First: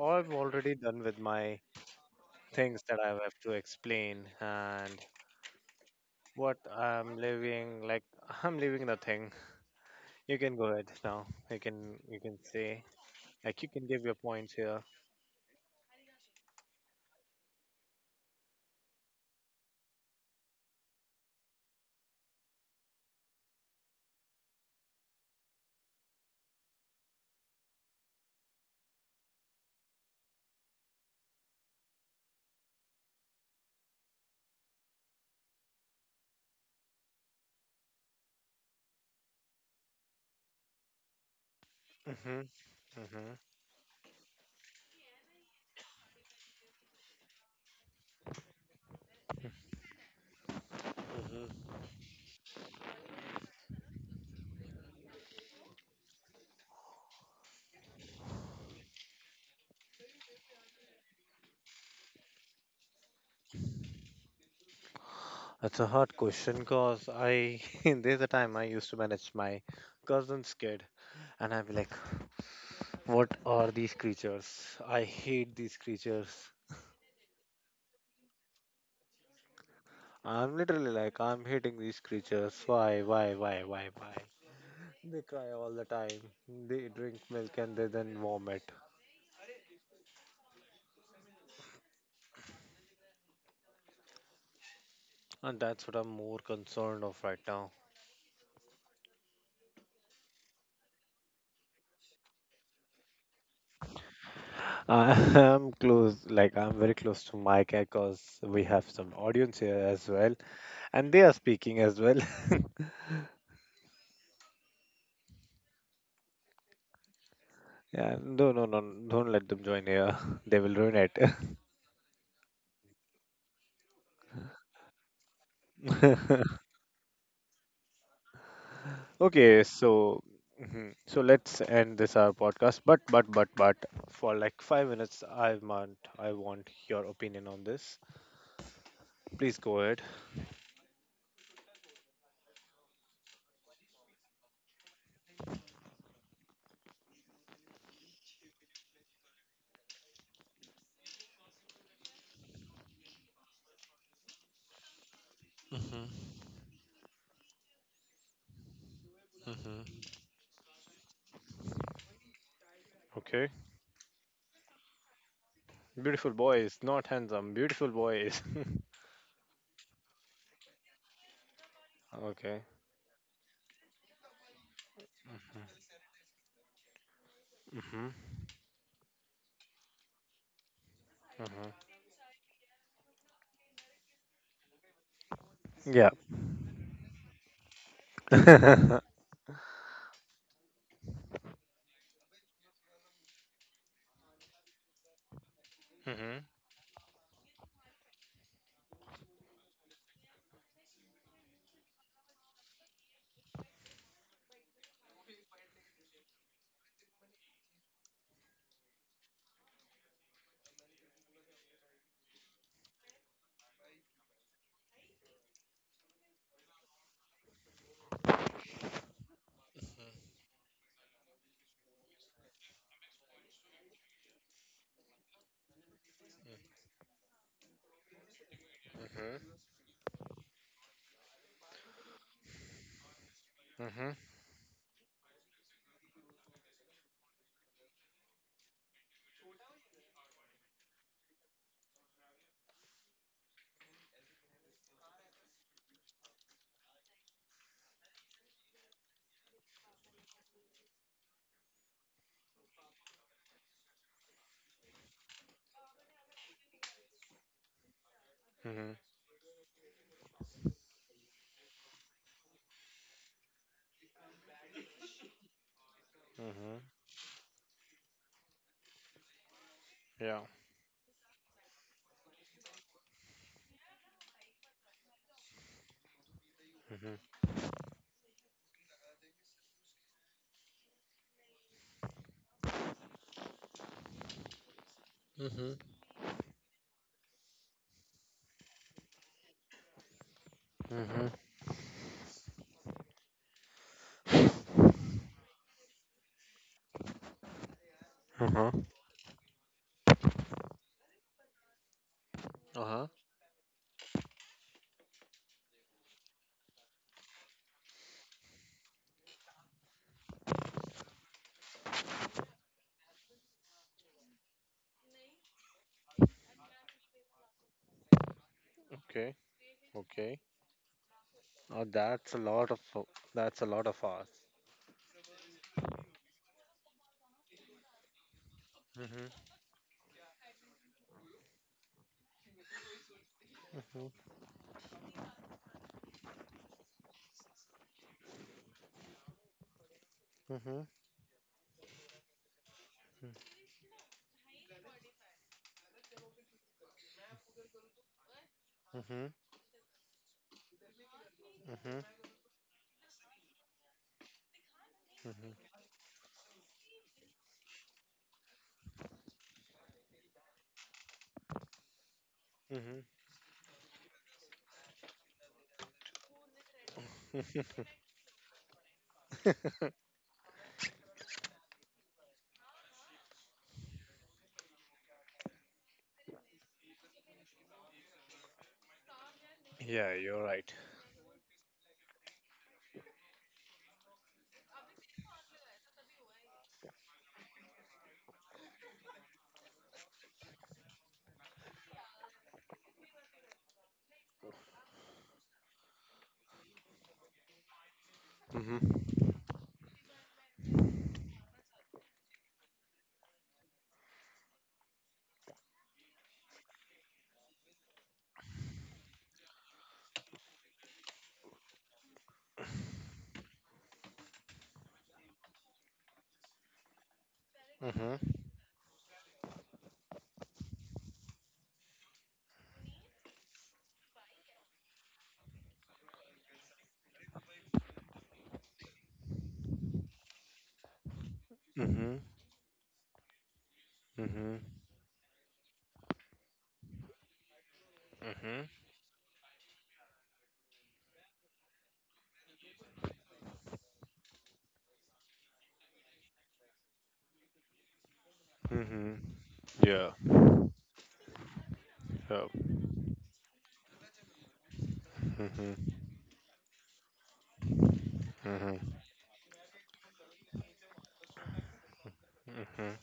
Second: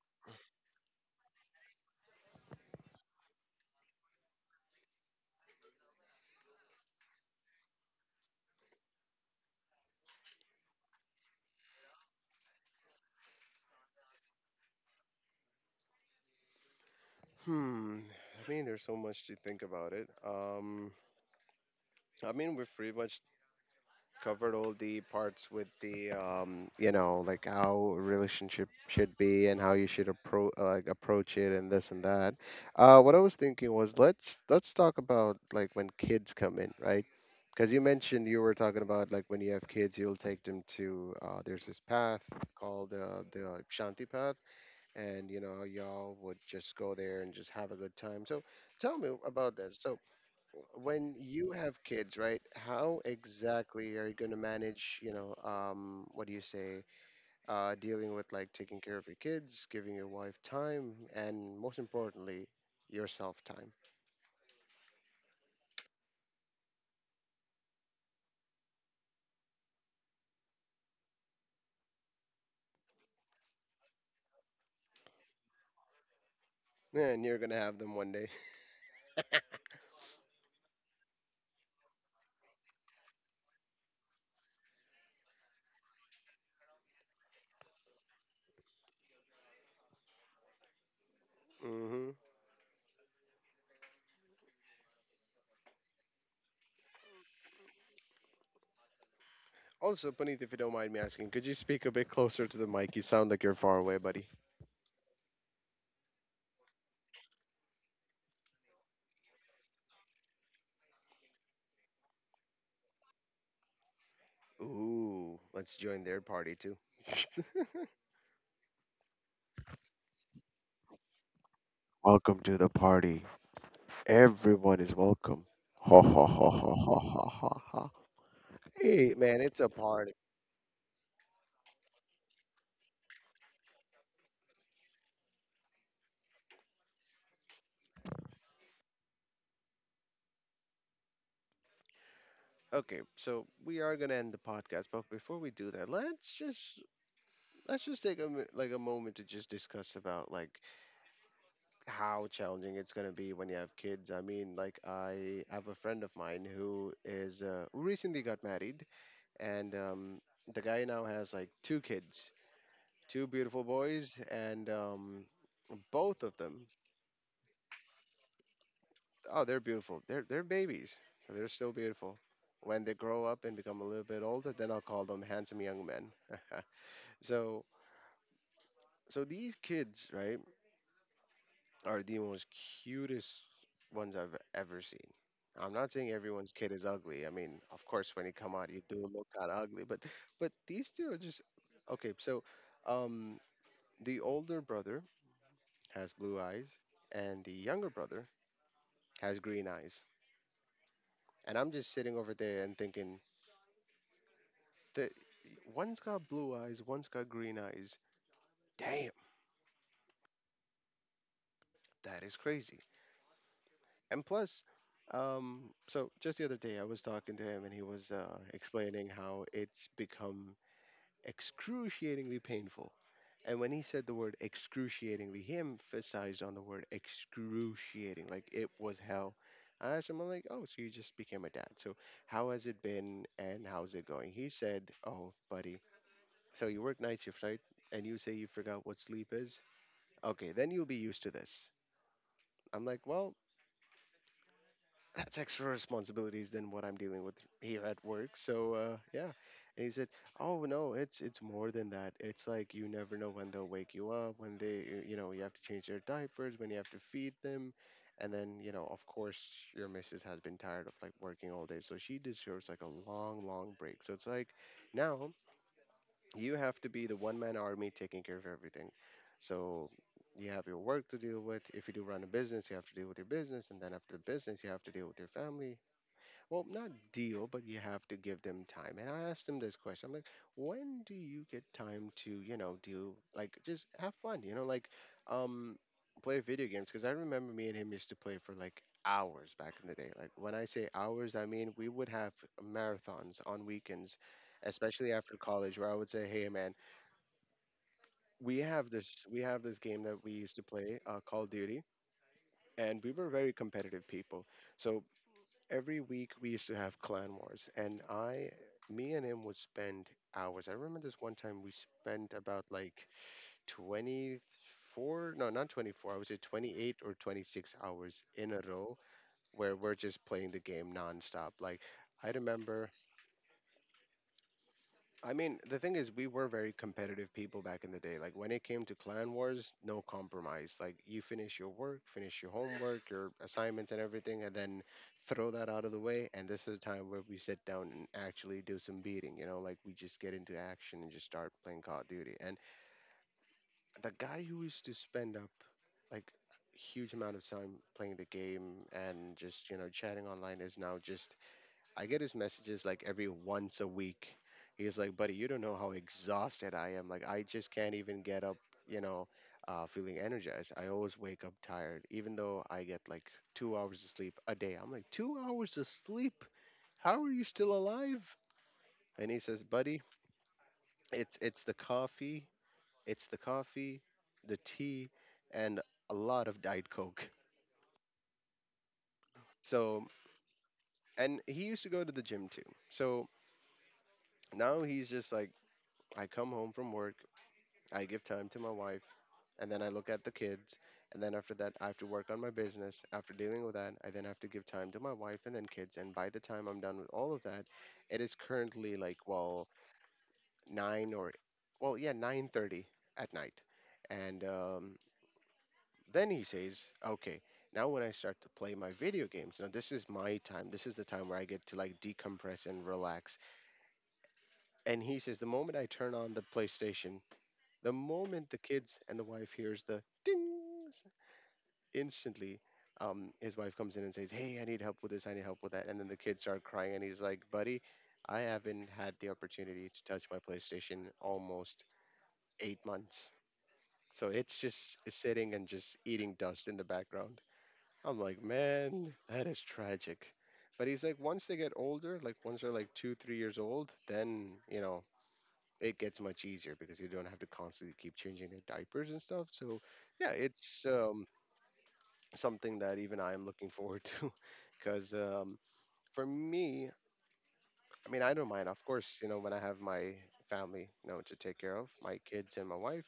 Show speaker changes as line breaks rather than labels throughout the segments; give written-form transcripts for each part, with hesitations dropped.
I'm already done with my things that I have to explain and what I'm living. Like I'm living nothing. You can go ahead now. You can say like you can give your points here.
Hmm. I mean, there's so much to think about it. I mean, we've pretty much covered all the parts with the, like how a relationship should be and how you should approach it and this and that. What I was thinking was let's talk about like when kids come in, right? Because you mentioned you were talking about like when you have kids, you'll take them to, there's this
Hmm.
path called
Hmm.
the Shanti path, and y'all would just go there and just have a good time. So tell me about this. So when you
Hmm.
have kids, right, how exactly are you going to manage, what do you say, dealing with like taking care of your kids, giving your wife time, and most importantly, yourself time.
That's a hard question because I there's a time I used to manage my cousin's kid and I'd be like, what are these creatures? I hate these creatures.
And you're going to have them one day.
I'm literally like, I'm hating these creatures. Why, why? They cry all the time. They drink milk and they then vomit.
Hmm.
And that's what I'm more concerned of right now.
Also, Puneet, if you don't mind me asking, could you speak a bit closer to the mic? You sound like you're far away, buddy.
I'm close, like I'm very close to my cat because we have some audience here as well, and they are speaking as well.
Ooh, let's join their party too.
Yeah, no, no, no, don't let them join here. They will ruin it.
Welcome to the party. Everyone is welcome. Ha ha ha ha ha ha ha ha. Hey, man, it's
Okay,
a party.
so mhm. so let's end this our podcast. But for like 5 minutes, I want your opinion on this. Please go ahead.
Okay, so we are gonna end the podcast, but before we do that, let's just take a mi- like a moment to just discuss about like how challenging it's gonna be when you have kids. I mean, like I have a friend of
Hmm.
mine who recently got married, and
Hmm.
the guy now has like two kids, two
Okay,
beautiful boys, and both
beautiful
of them
boys, not handsome, beautiful boys.
Oh, they're beautiful. They're babies. So they're still beautiful.
Okay.
When they grow up and become a little bit older, then I'll call them handsome young men. so
Mm-hmm.
so these kids, right,
Mm-hmm.
are the most cutest ones I've ever seen. I'm not saying
Yeah.
everyone's kid is ugly. I mean, of course, when you come out, you do
Mm-hmm.
look kind of ugly. But these two are just okay. So, um, the older brother has blue eyes, and the younger brother has green eyes. And I'm just sitting over there and thinking, The, one's got blue eyes, one's got green eyes. Damn, that is crazy. And plus, so just the other day I was talking to him and he was explaining how it's become excruciatingly painful. And when he said the word excruciatingly, he emphasized on the word excruciating, like it was hell.
Mm-hmm.
I asked him, I'm like, oh, so you just became a dad. So how has it been and how's it
Mm-hmm.
going? He said, oh, buddy, so you work night shift, right? And you say you forgot what sleep is? Okay, then you'll be used to this. I'm like, well, that's extra responsibilities than what I'm dealing with here at work. So, yeah. And he said, oh no, it's more than that. It's like you never know when they'll wake you up, when they you know you have to change their diapers, when you have to feed them, and then
Mm-hmm.
of course your missus has been tired of like working all day, so she deserves like a long long break. So it's like now you have
Mm-hmm.
to be the one man army taking care of everything. So
Yeah.
you have your work to deal with. If you do run a business, you have to deal with your business, and then after the business, you have to deal with your family, well, not deal,
Mm-hmm.
but you have to give them time. And I asked him this question. I'm like, when do you get time to, do like just have fun, like um
Hmm.
play video games? Because I remember me and him used to play for like hours back in the day. Like when I say
Mm-hmm.
hours, I mean we would have marathons on weekends, especially after college, where I would say, hey man, we
Uh-huh.
have this we have this game that we used to play, Call of Duty, and
Uh-huh.
we were very competitive people. So every week we used to have clan wars, and I me and him would spend hours. I remember this one time we spent about like 24, no, not 24, I would say 28 or 26 hours in a row
Okay.
where we're just
Okay.
playing the game nonstop.
Oh,
I
that's a lot of
remember
that's a lot of
I mean, the thing is, we were very competitive people back in the day. Like when it came to clan
hours.
wars, no compromise. Like you finish your work, finish your homework, your assignments, and
Mm-hmm.
everything, and then throw that out of the way. And this is the time where we sit down and actually do some beating. Like we just get into action and just start playing Call of Duty. And the guy who used to spend up like huge amount of time playing the game
Mm-hmm.
and just chatting online is now just
Mm-hmm.
I get his messages like every once a week. He's like, buddy, you don't know
Mm-hmm.
how exhausted I am. Like, I just can't even get up, you know, feeling energized. I always wake up tired, even though I get
Mm-hmm.
like 2 hours of sleep a day. I'm like, 2 hours of sleep? How are you still alive? And he says, buddy, it's the coffee, it's the coffee, the tea, and a lot of Diet Coke. So,
Yeah, you're right.
and he used to go to the gym too. So now he's just like, I come home from work. I give time to my wife, and then I look at the kids, and then after that, I have to work on my business. After dealing with that, I then have to give time to my wife and then kids. And by the time I'm done with all of that, it is currently like,
Mm-hmm.
well, nine, or, well, yeah, 9:30 at night. And then he says, okay, now when I start to play my video games, now this is my time. This is the time where I get to like decompress and relax. And he says, the moment I turn on the PlayStation, the
Mm-hmm.
moment the kids and the wife hears the ding instantly, his wife comes in and says, "Hey, I need help with this. I need help with that." And then the kids start crying, and he's like, "Buddy, I haven't had the opportunity to touch my PlayStation almost
Mm-hmm.
8 months." So it's
Mm-hmm.
just sitting and just eating dust in the background. I'm like,
Mm-hmm.
man, that is tragic. But he's like, once they get older, like once they're like two, 3 years old, then, it gets much easier because you don't have to constantly keep changing their diapers and
Mm-hmm.
stuff. So,
Yeah.
yeah,
Yeah.
it's something that even I am looking forward to, because
Mm-hmm.
for me, I mean, I don't mind. Of
Mm-hmm.
course, when I have my family, to take care of, my kids and my
Mm-hmm.
wife,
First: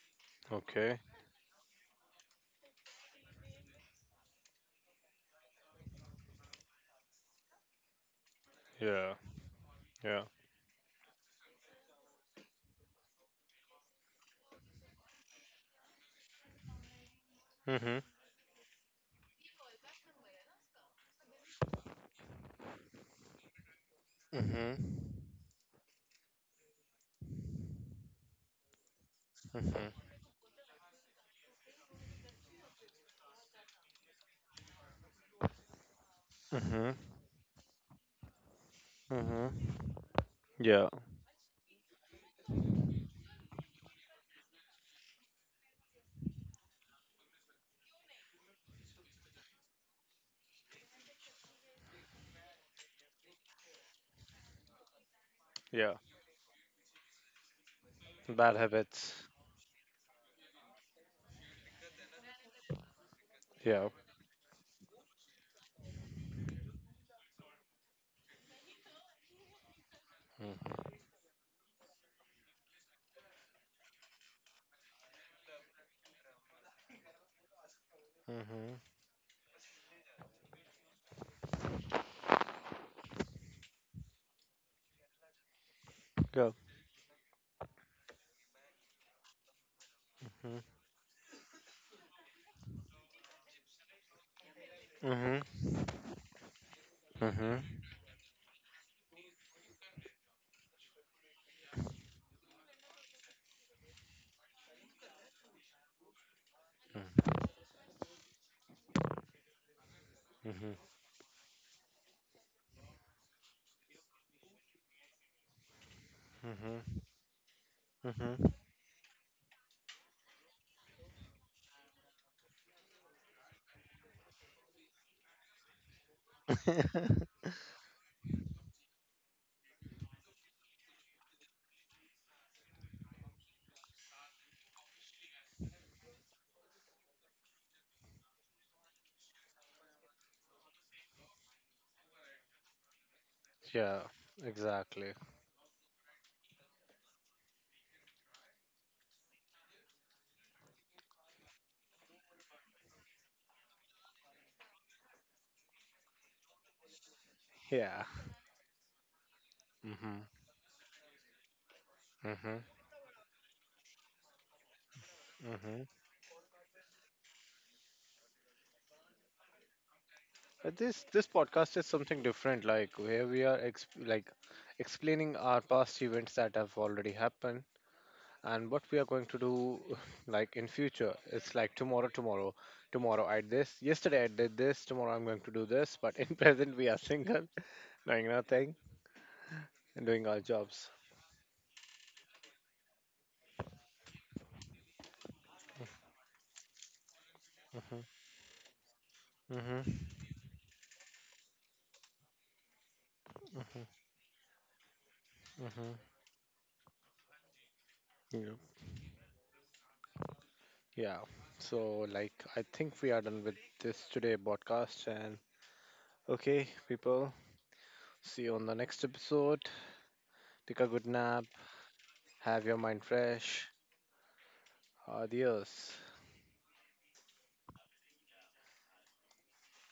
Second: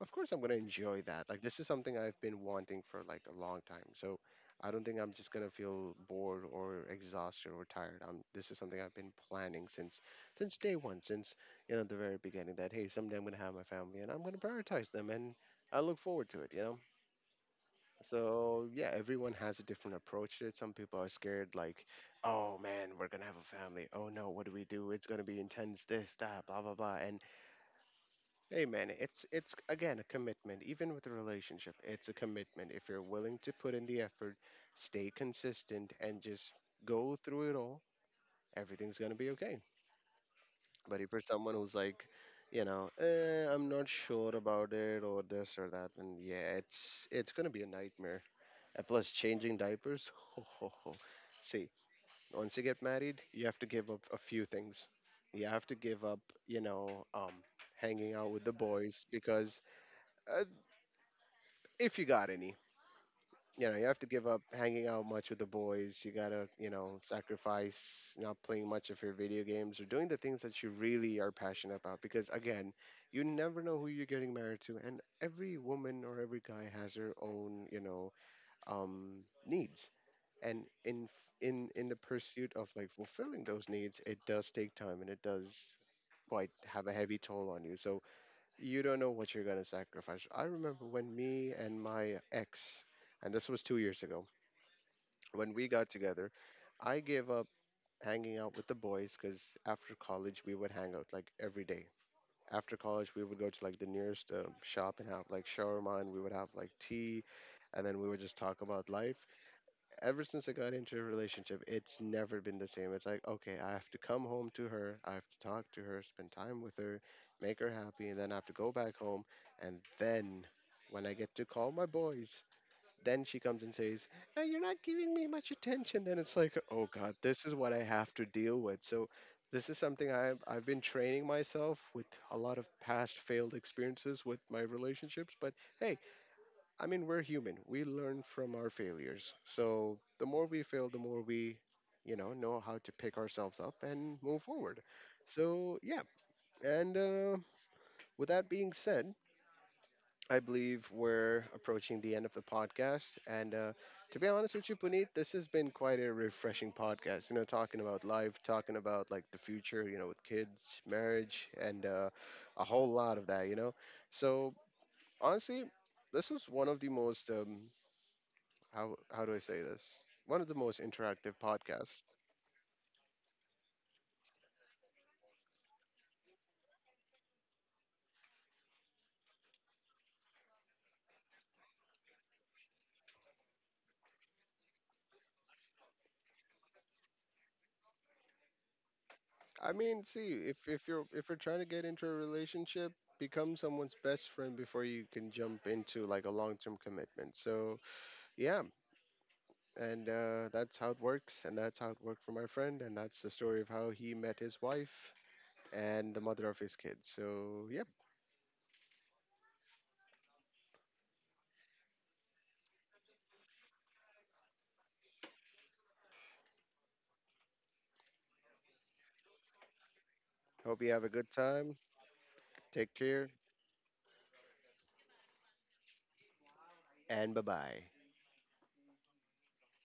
of course, I'm gonna
Okay.
enjoy that. Like this is something I've been wanting for like a long time. So I don't think I'm just gonna feel bored or exhausted or tired. This is something I've been
Yeah.
planning since
Yeah.
since day one, since the very beginning. That, hey, someday I'm gonna have my family and I'm gonna prioritize them, and I look forward to it. You know,
Mm-hmm.
so yeah, everyone has a different approach to it. Some people are scared, like, "Oh man, we're gonna have a family. Oh no, what do we do? It's
Mm-hmm.
gonna be intense. This, that, blah, blah, blah." And hey, man, it's
Mm-hmm.
again a commitment. Even with a relationship, it's a commitment. If you're willing to put in the effort, stay consistent, and just
Mm-hmm.
go through it all, everything's gonna be okay.
Mm-hmm. Yeah.
But if you're someone who's like, I'm not sure about it or this or that, then yeah, it's gonna be a nightmare, and plus, changing diapers. Ho, ho, ho. See, once you get married, you have to give up a few things. You have to
Yeah.
give up, you know, um, hanging out with the
Bad
boys
habits.
because, uh, if you got any, you
Yeah.
have to give up hanging out much with the boys. You gotta, sacrifice not playing much of your video games or doing the things that you really are passionate about. Because again, you never know who you're getting married to, and every woman or every guy has their own,
Mm-hmm.
needs, and in f- in the pursuit of like fulfilling those needs, it does take time and it does quite
Yeah.
have a heavy toll on you. So you don't know what you're going to sacrifice. I remember when me and my ex, and this was 2 years ago when
Mm-hmm.
we got together, I gave up
Mm-hmm.
hanging out with the boys, cuz after college we would hang out like every day. After college we would go to like the nearest shop and have like shawarma, and we would have like tea, and then we would just talk about life. Ever since I
Mm-hmm.
got into a relationship, it's never been the same. It's like, okay, I have to come home to her, I have to talk to her, spend time with her, make her happy, and then I have
Mm-hmm.
to go back home. And then when I get to call my boys, then she comes and says, "Hey, you're not giving me much attention." Then it's like, oh God,
Mm-hmm.
this is what I have to deal with. So this is something I've been training myself with a lot of past failed experiences with my relationships. But hey, I mean, we're human. We learn from our failures. So the more we fail, the more we, know how to pick ourselves up
Yeah.
and move forward.
Exactly.
So yeah. And, with that being said, I believe we're approaching the end of the podcast. And, to be honest with you, Puneet, this has been quite a refreshing podcast. Talking about
Yeah.
life, talking about like the future. With
Mm-hmm.
kids, marriage, and
Mm-hmm.
a whole lot of that. So honestly,
Mm-hmm.
this was one of the most, how do I say this? One of the most
This this
interactive
podcast is
podcasts.
something different, like where we are ex like explaining our past events that have already happened and what we are going to do like in future. It's like tomorrow, tomorrow, tomorrow I did this, yesterday I did this, tomorrow I'm going to do this, but in present we are single, doing nothing
I mean,
and doing our
see, if if
jobs.
you're if you're trying to get into a relationship, become someone's best friend before you can jump into like a long-term commitment. So,
Mm-hmm.
yeah, and,
Mm-hmm.
that's how it works, and that's how it worked for my friend, and that's the story of how he met his wife
Mm-hmm.
and the mother of his kids. So, yeah,
Yeah. Yeah. So like I think we are done with this today podcast and okay, people. See you on the next episode.
hope
Take
you
a
have a
good
good
nap.
time.
Have your
Take
mind
care,
fresh. Adios.
and bye-bye.